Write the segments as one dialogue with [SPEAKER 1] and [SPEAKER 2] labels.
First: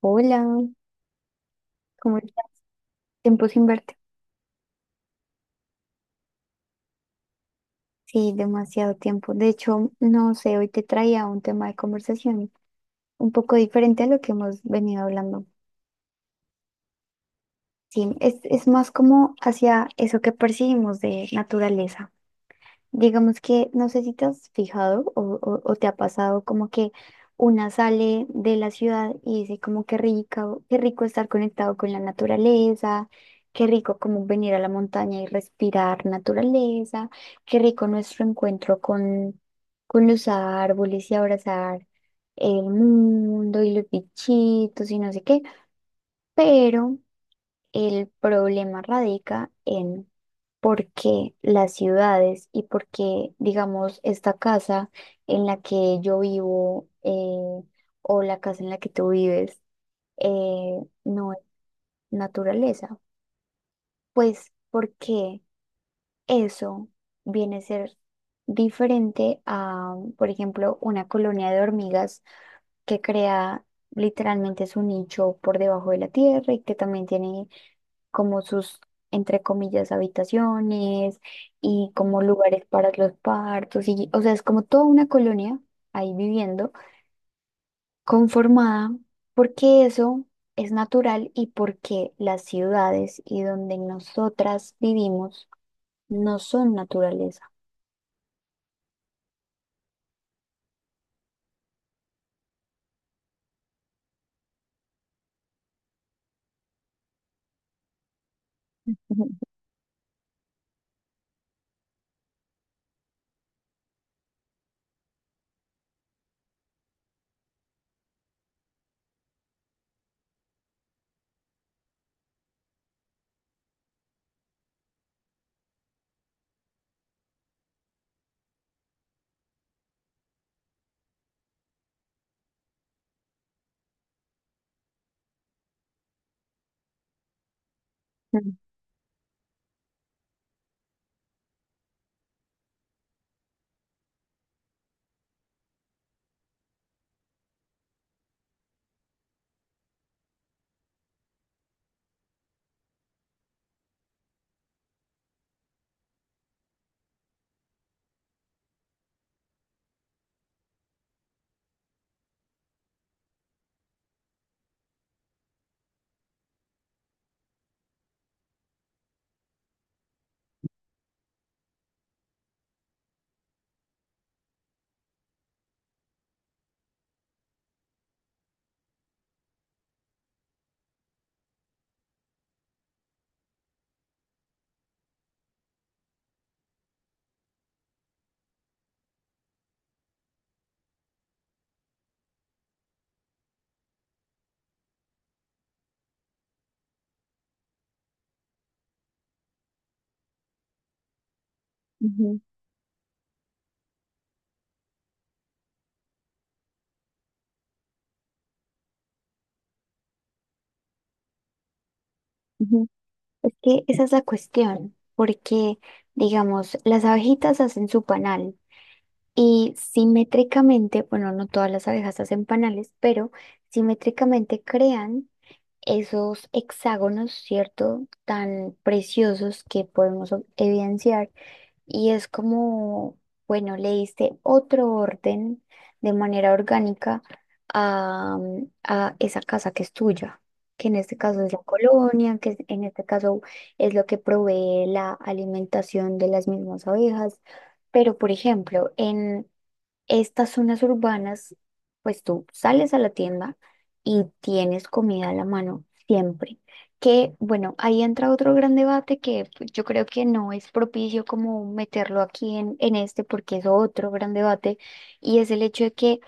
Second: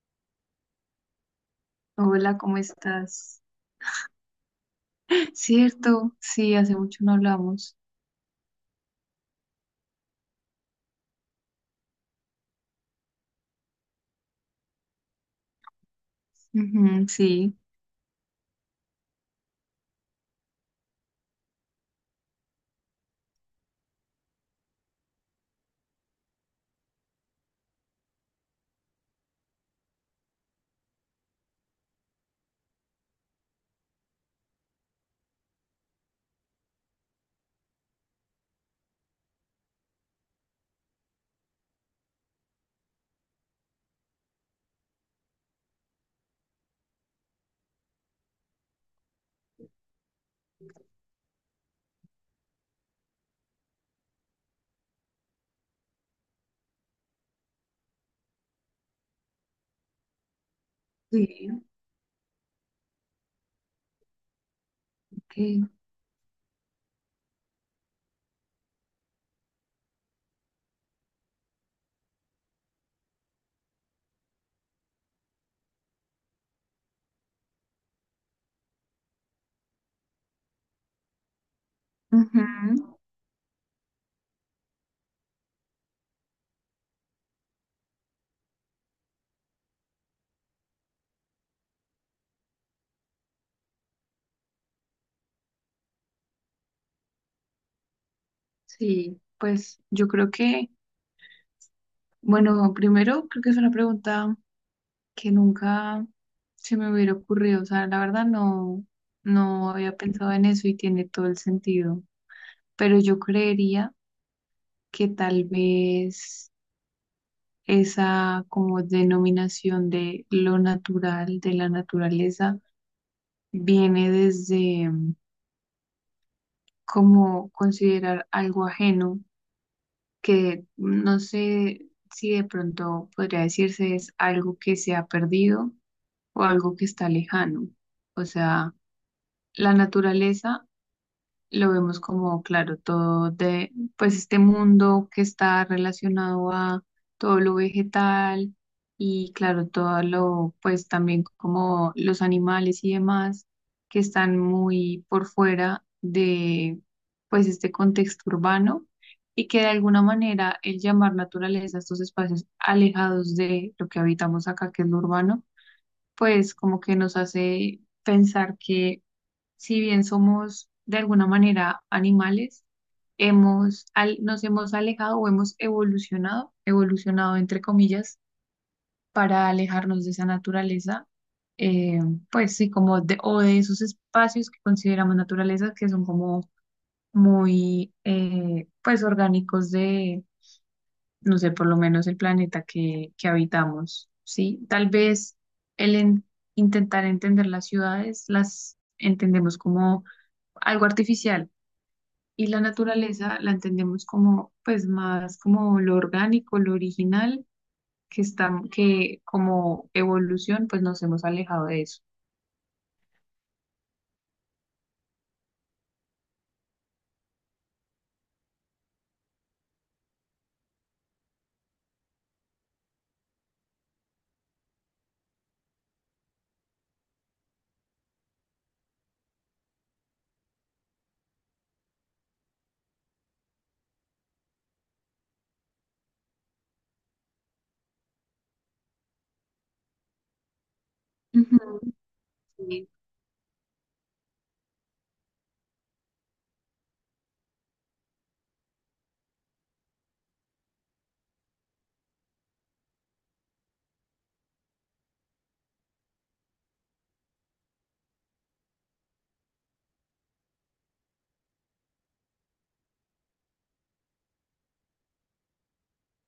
[SPEAKER 1] Hola, ¿cómo
[SPEAKER 2] Hola,
[SPEAKER 1] estás?
[SPEAKER 2] ¿cómo estás?
[SPEAKER 1] Tiempo sin verte.
[SPEAKER 2] Cierto, sí, hace mucho no hablamos.
[SPEAKER 1] Sí, demasiado tiempo. De hecho, no sé, hoy te traía un tema de conversación un poco diferente a lo que hemos venido hablando.
[SPEAKER 2] Ujú, sí,
[SPEAKER 1] Sí, es más como hacia eso que percibimos de naturaleza. Digamos que no sé si te has fijado o te ha pasado como que una sale de la ciudad y dice como qué rico estar conectado con la naturaleza, qué rico como venir a la montaña y respirar naturaleza, qué rico nuestro encuentro con los árboles y abrazar el mundo y los bichitos y no sé qué, pero... El problema radica en por qué las ciudades y por qué, digamos, esta casa en la que yo vivo, o la casa en la que tú vives eh, no es
[SPEAKER 2] sí,
[SPEAKER 1] naturaleza. Pues porque
[SPEAKER 2] ok.
[SPEAKER 1] eso viene a ser diferente a, por ejemplo, una colonia de hormigas que crea literalmente su nicho por debajo de la tierra y que también tiene como sus, entre comillas, habitaciones y como
[SPEAKER 2] Ujú,
[SPEAKER 1] lugares para los partos. Y, o sea, es como toda una colonia ahí viviendo, conformada, porque eso es natural y porque las ciudades y donde nosotras vivimos no son naturaleza.
[SPEAKER 2] sí, pues yo creo bueno, primero creo que es una pregunta que nunca se me hubiera ocurrido. O sea, la verdad
[SPEAKER 1] Ujú,
[SPEAKER 2] no había pensado en eso y tiene todo el sentido. Pero yo creería que tal vez esa como denominación de lo natural, de la naturaleza, viene desde como considerar algo ajeno, que no sé si de pronto podría decirse es algo que se ha perdido o algo que está lejano. O
[SPEAKER 1] ujú,
[SPEAKER 2] sea, la naturaleza lo vemos como, claro, todo pues este mundo que está relacionado a todo lo vegetal y, claro, todo lo, pues también como los animales y demás que están muy por fuera de, pues este contexto urbano y que de alguna manera el llamar naturaleza a estos espacios alejados de lo que habitamos acá, que es lo urbano, pues como que nos hace pensar que si bien somos de alguna manera animales, nos hemos alejado o hemos evolucionado entre comillas, para alejarnos de esa naturaleza, eh, pues sí, como de, o de esos espacios que consideramos naturaleza, que son como pues orgánicos de, no sé, por lo menos el planeta que habitamos, ¿sí? Tal vez el en- intentar entender las ciudades, las entendemos como algo artificial
[SPEAKER 1] ujú,
[SPEAKER 2] y la naturaleza la entendemos como, pues más como lo orgánico, lo original, que como evolución, pues nos hemos alejado de eso.
[SPEAKER 1] ujú. Es que esa es la cuestión, porque, digamos, las abejitas hacen su panal. Y simétricamente, bueno, no todas las abejas hacen panales, pero simétricamente crean esos hexágonos, ¿cierto? Tan preciosos que podemos evidenciar. Y es como, bueno, le diste otro orden de manera orgánica a, a esa casa que es tuya, que en este caso es la
[SPEAKER 2] Ujú,
[SPEAKER 1] colonia, en
[SPEAKER 2] sí,
[SPEAKER 1] este caso es lo que provee la alimentación de las mismas abejas. Pero, por ejemplo, en estas zonas urbanas, pues tú sales a la tienda y tienes comida a la mano siempre. Que bueno, ahí entra otro gran debate que pues, yo creo que no es propicio como meterlo aquí en este, porque es otro gran debate, y es el hecho de que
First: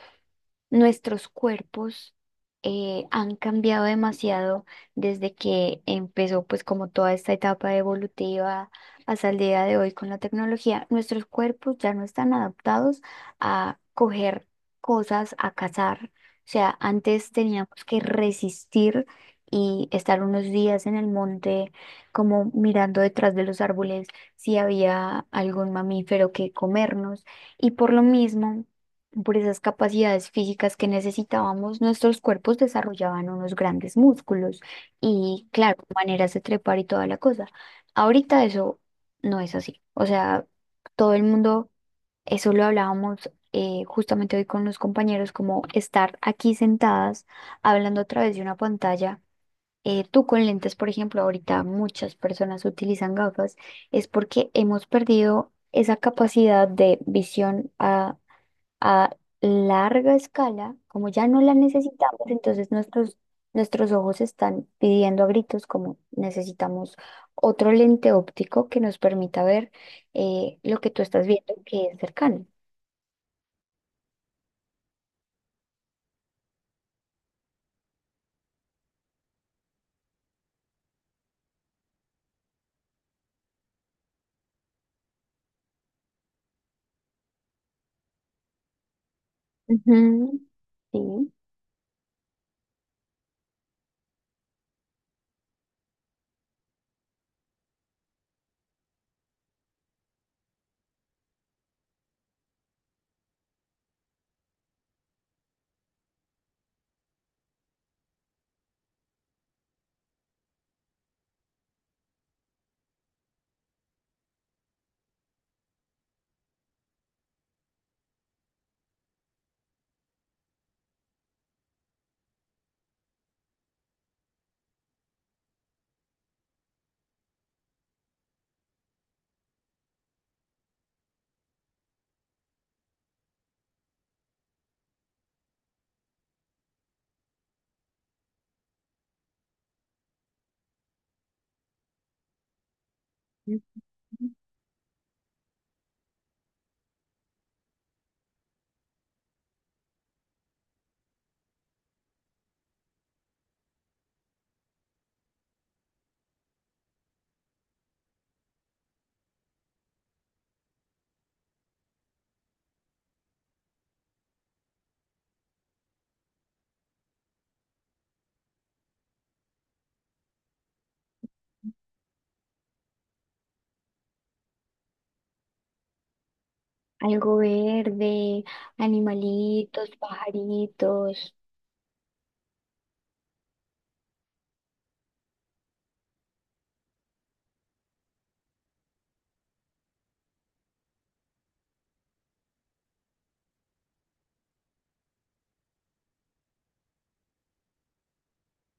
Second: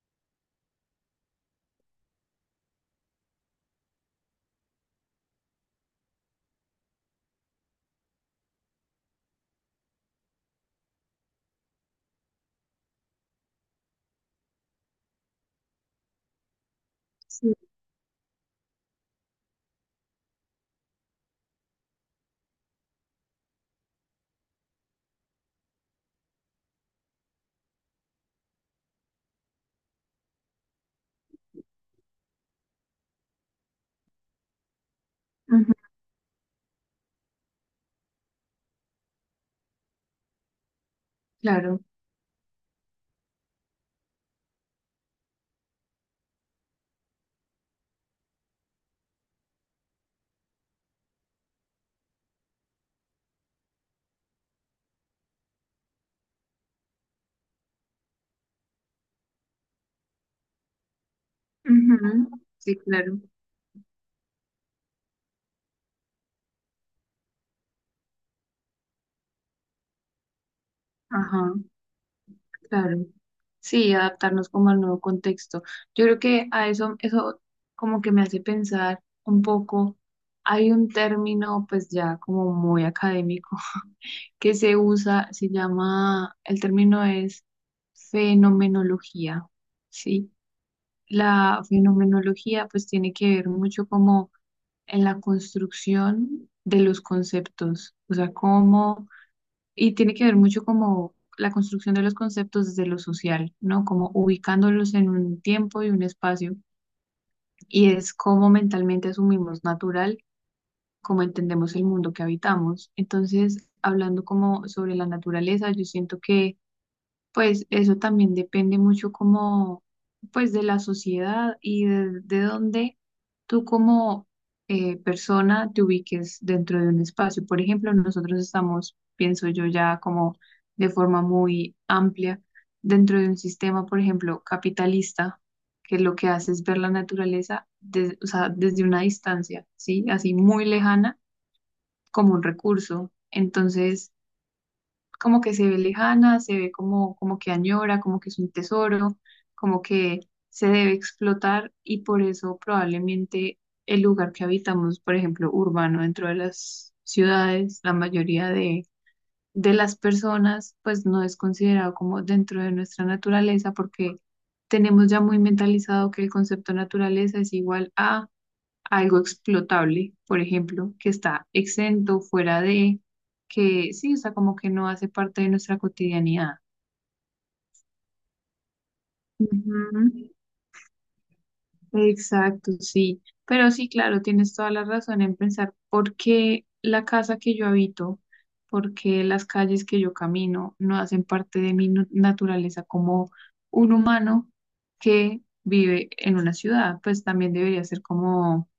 [SPEAKER 1] nuestros cuerpos han cambiado demasiado desde que empezó pues como toda esta etapa evolutiva hasta el día de hoy con la tecnología. Nuestros cuerpos ya no están adaptados a coger cosas, a cazar. O sea, antes
[SPEAKER 2] sí,
[SPEAKER 1] teníamos que resistir y estar unos días en el monte como mirando detrás de los árboles si había algún mamífero que comernos. Y por lo mismo... Por esas capacidades físicas que necesitábamos, nuestros cuerpos desarrollaban unos grandes músculos y,
[SPEAKER 2] ujú,
[SPEAKER 1] claro, maneras de trepar y toda la cosa. Ahorita eso no es así. O sea, todo el mundo,
[SPEAKER 2] claro,
[SPEAKER 1] eso lo hablábamos justamente hoy con los compañeros, como estar aquí sentadas hablando a través de una pantalla. Tú con lentes, por ejemplo, ahorita muchas personas utilizan gafas, es porque hemos perdido esa capacidad de visión a larga escala, como ya no la necesitamos,
[SPEAKER 2] ujú,
[SPEAKER 1] entonces
[SPEAKER 2] sí, claro.
[SPEAKER 1] nuestros ojos están pidiendo a gritos como necesitamos otro lente óptico que nos permita ver lo que tú estás
[SPEAKER 2] Ajá,
[SPEAKER 1] viendo que es cercano.
[SPEAKER 2] claro. Sí, adaptarnos como al nuevo contexto. Yo creo que a eso como que me hace pensar un poco, hay un término pues ya como muy académico que se usa, se llama, el término es fenomenología, ¿sí?
[SPEAKER 1] Ujú. Sí.
[SPEAKER 2] La fenomenología pues tiene que ver mucho como en la construcción de los conceptos, o sea, y tiene que ver mucho como la construcción de los conceptos desde lo social, ¿no? Como ubicándolos en un tiempo y un espacio, y es cómo mentalmente asumimos natural cómo entendemos el mundo que habitamos. Entonces, hablando como sobre la naturaleza, yo siento que pues eso también depende mucho como, pues de la sociedad y de dónde tú como persona te ubiques dentro de un espacio. Por ejemplo, nosotros estamos, pienso yo, ya como de forma muy amplia dentro de un sistema, por ejemplo, capitalista, que lo que hace es ver la naturaleza o sea, desde una distancia, ¿sí? Así muy lejana como un recurso.
[SPEAKER 1] Ujú.
[SPEAKER 2] Entonces como que se ve lejana, se ve como, como que añora, como que es un tesoro, como que se debe explotar y por eso probablemente el lugar que habitamos, por ejemplo, urbano dentro de las ciudades, la mayoría de las personas, pues no es considerado como dentro de nuestra naturaleza porque tenemos ya muy mentalizado que el concepto naturaleza es igual a algo explotable, por ejemplo, que está exento, fuera de, que sí, o sea, como que no hace parte de nuestra cotidianidad.
[SPEAKER 1] Algo verde, animalitos,
[SPEAKER 2] Ujú,
[SPEAKER 1] pajaritos,
[SPEAKER 2] exacto, sí. Pero sí, claro, tienes toda la razón en pensar por qué la casa que yo habito, por qué las calles que yo camino no hacen parte de mi naturaleza como un humano que vive en una ciudad, pues también debería ser como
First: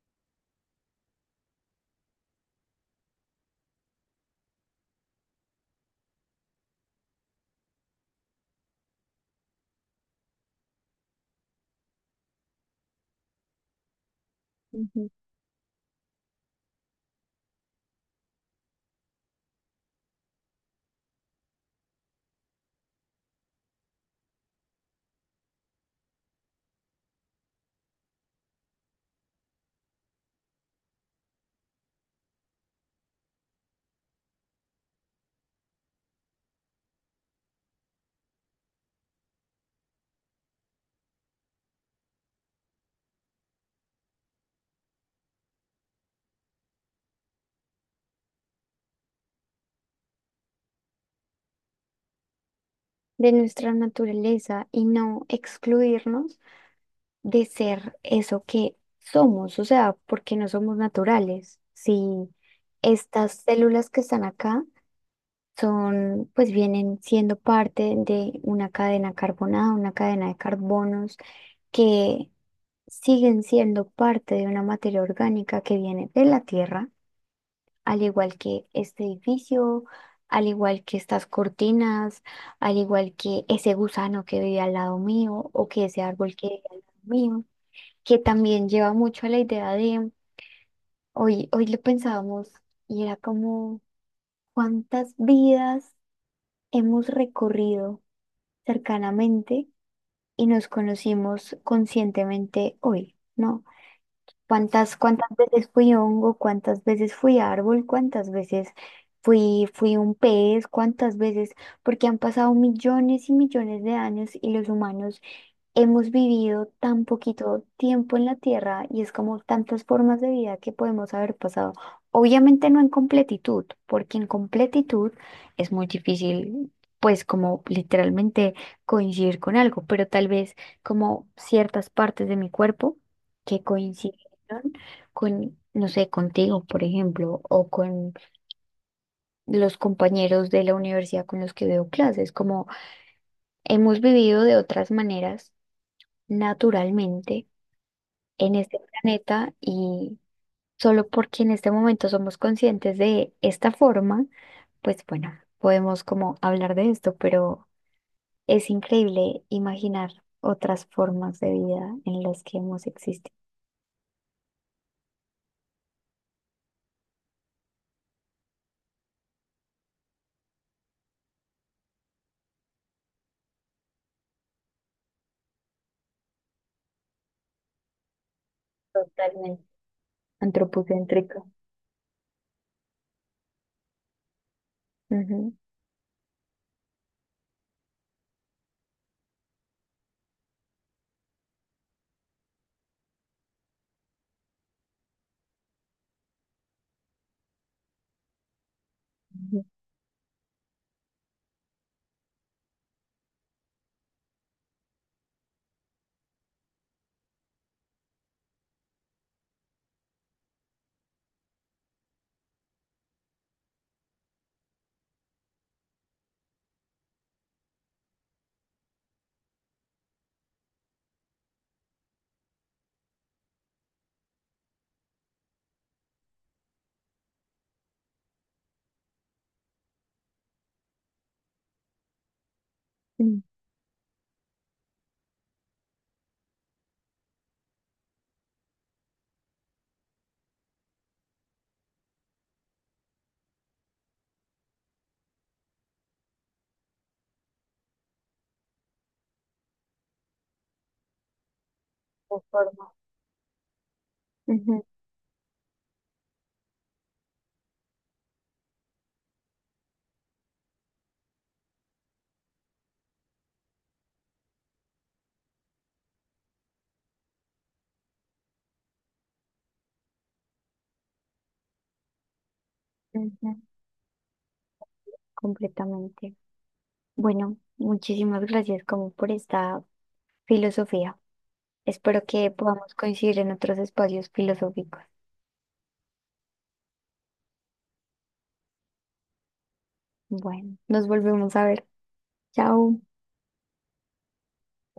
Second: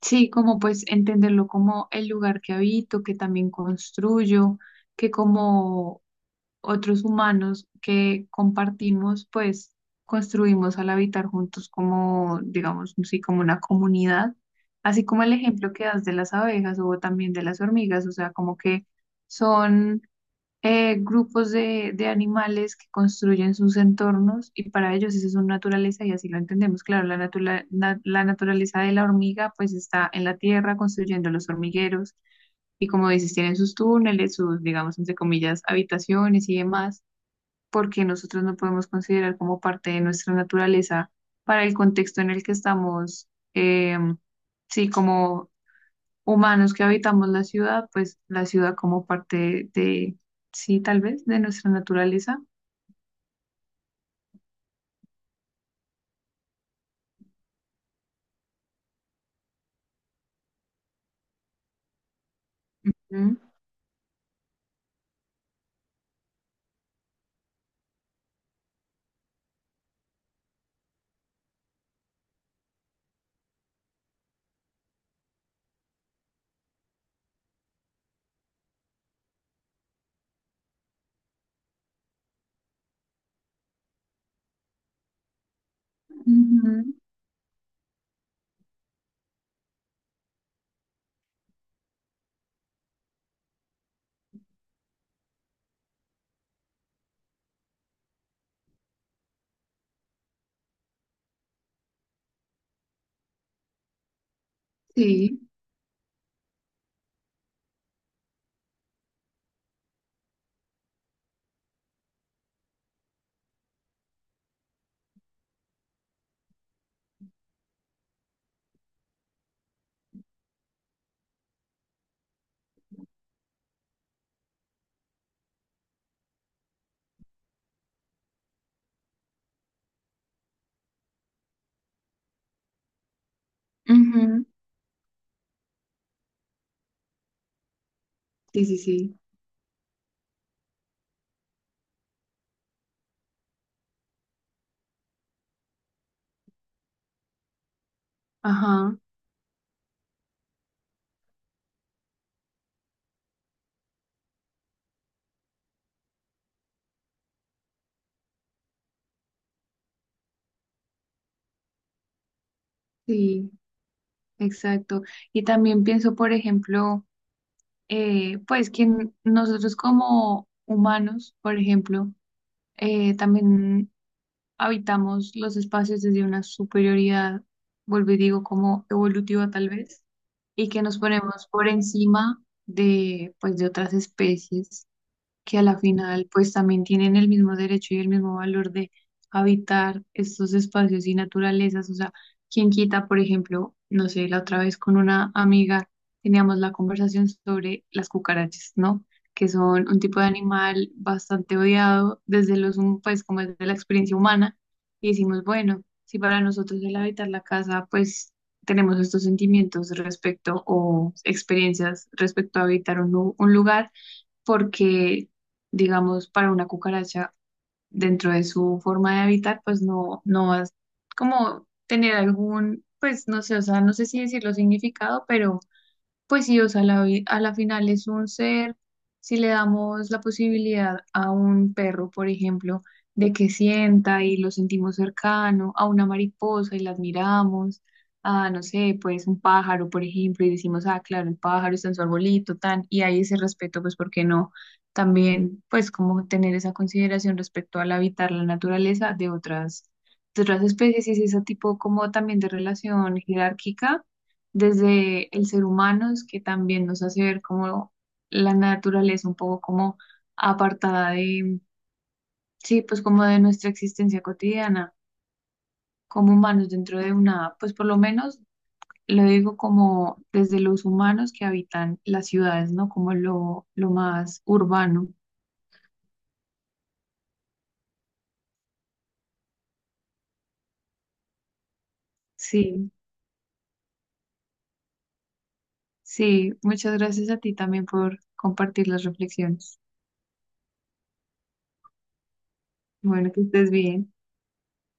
[SPEAKER 2] sí, como pues entenderlo como el lugar que habito, que también construyo, que como otros humanos que compartimos, pues construimos al habitar juntos como, digamos, sí, como una comunidad, así
[SPEAKER 1] ujú,
[SPEAKER 2] como el ejemplo que das de las abejas o también de las hormigas, o sea, como que son grupos de animales que construyen sus entornos y para ellos esa es su naturaleza y así lo entendemos. Claro, la naturaleza de la hormiga pues está en la tierra construyendo los hormigueros y como dices, tienen sus túneles, sus, digamos, entre comillas, habitaciones y demás, porque nosotros no podemos considerar como parte de nuestra naturaleza para el contexto en el que estamos, em, sí, como humanos que habitamos la ciudad, pues la ciudad como parte de, sí, tal vez, de nuestra naturaleza.
[SPEAKER 1] de nuestra naturaleza y no excluirnos de ser eso que somos, o sea, porque no somos naturales. Si
[SPEAKER 2] Mm,
[SPEAKER 1] estas células que están acá son, pues vienen siendo parte de una cadena carbonada, una cadena de carbonos que siguen siendo parte de una materia orgánica que viene de la tierra, al igual que este edificio, al igual que estas cortinas, al igual que ese gusano que vive al lado mío o que ese árbol que vive
[SPEAKER 2] ujú,
[SPEAKER 1] al lado mío, que también lleva mucho a la idea de, hoy lo pensábamos y era como cuántas vidas hemos recorrido cercanamente y nos conocimos conscientemente hoy, ¿no? ¿Cuántas
[SPEAKER 2] sí,
[SPEAKER 1] veces fui hongo, cuántas veces fui árbol, cuántas veces fui un pez, cuántas veces, porque han pasado millones y millones de años y los humanos hemos vivido tan poquito tiempo en la Tierra y es como tantas formas de vida que podemos haber pasado. Obviamente no en completitud, porque en completitud es muy difícil, pues como literalmente coincidir con algo, pero tal vez como ciertas partes de mi cuerpo que coincidieron
[SPEAKER 2] ujú,
[SPEAKER 1] con, no sé, contigo, por ejemplo, o con
[SPEAKER 2] sí, sí, sí,
[SPEAKER 1] los compañeros de la universidad con los que veo clases, como hemos vivido de otras maneras naturalmente en este
[SPEAKER 2] ajá,
[SPEAKER 1] planeta y solo porque en este momento somos conscientes de esta forma, pues bueno, podemos como hablar de esto, pero es increíble imaginar otras formas de vida en las que hemos existido.
[SPEAKER 2] sí, exacto. Y también pienso, por ejemplo, pues que nosotros como humanos, por ejemplo, también habitamos los espacios desde una superioridad, vuelvo y digo, como evolutiva
[SPEAKER 1] Totalmente.
[SPEAKER 2] tal vez, y que nos
[SPEAKER 1] Antropocéntrico.
[SPEAKER 2] ponemos por encima de, pues, de otras especies
[SPEAKER 1] Ujú.
[SPEAKER 2] que a la final pues también tienen el mismo derecho y el mismo valor de habitar estos espacios y naturalezas. O sea, quien quita, por ejemplo, no sé, la otra vez con una amiga teníamos la conversación sobre las cucarachas, ¿no? Que
[SPEAKER 1] Ujú.
[SPEAKER 2] son un tipo de animal bastante odiado desde pues como desde la experiencia humana. Y decimos, bueno, si para nosotros el habitar la casa, pues tenemos estos sentimientos respecto o experiencias respecto a habitar un lugar porque, digamos, para una cucaracha, dentro de su forma de habitar, pues no vas como tener algún, pues no sé, o sea, no sé si decirlo significado, pero pues sí, o sea, a la final es un ser, si le damos la posibilidad a un perro, por ejemplo, de
[SPEAKER 1] Mm.
[SPEAKER 2] que sienta y lo sentimos cercano, a una mariposa y la admiramos, a, no sé, pues un pájaro, por ejemplo, y decimos, ah, claro, el pájaro está en su arbolito, tan, y hay ese respeto, pues, ¿por qué no? También, pues, como tener esa consideración respecto al habitar la naturaleza de otras especies y ese tipo como también
[SPEAKER 1] O
[SPEAKER 2] de
[SPEAKER 1] forma.
[SPEAKER 2] relación jerárquica
[SPEAKER 1] Ujú,
[SPEAKER 2] desde el ser humano, es que también nos hace ver como la naturaleza un poco como apartada de, sí, pues como de nuestra existencia cotidiana, como humanos dentro de una, pues por lo menos lo digo como desde los humanos que habitan las ciudades, ¿no? Como
[SPEAKER 1] ujú.
[SPEAKER 2] lo más urbano.
[SPEAKER 1] Completamente. Bueno, muchísimas gracias como por esta filosofía. Espero que
[SPEAKER 2] Sí,
[SPEAKER 1] podamos coincidir en otros espacios filosóficos.
[SPEAKER 2] sí, muchas gracias a ti también por compartir las reflexiones.
[SPEAKER 1] Bueno, nos volvemos a ver. Chao.
[SPEAKER 2] Bueno, que estés bien.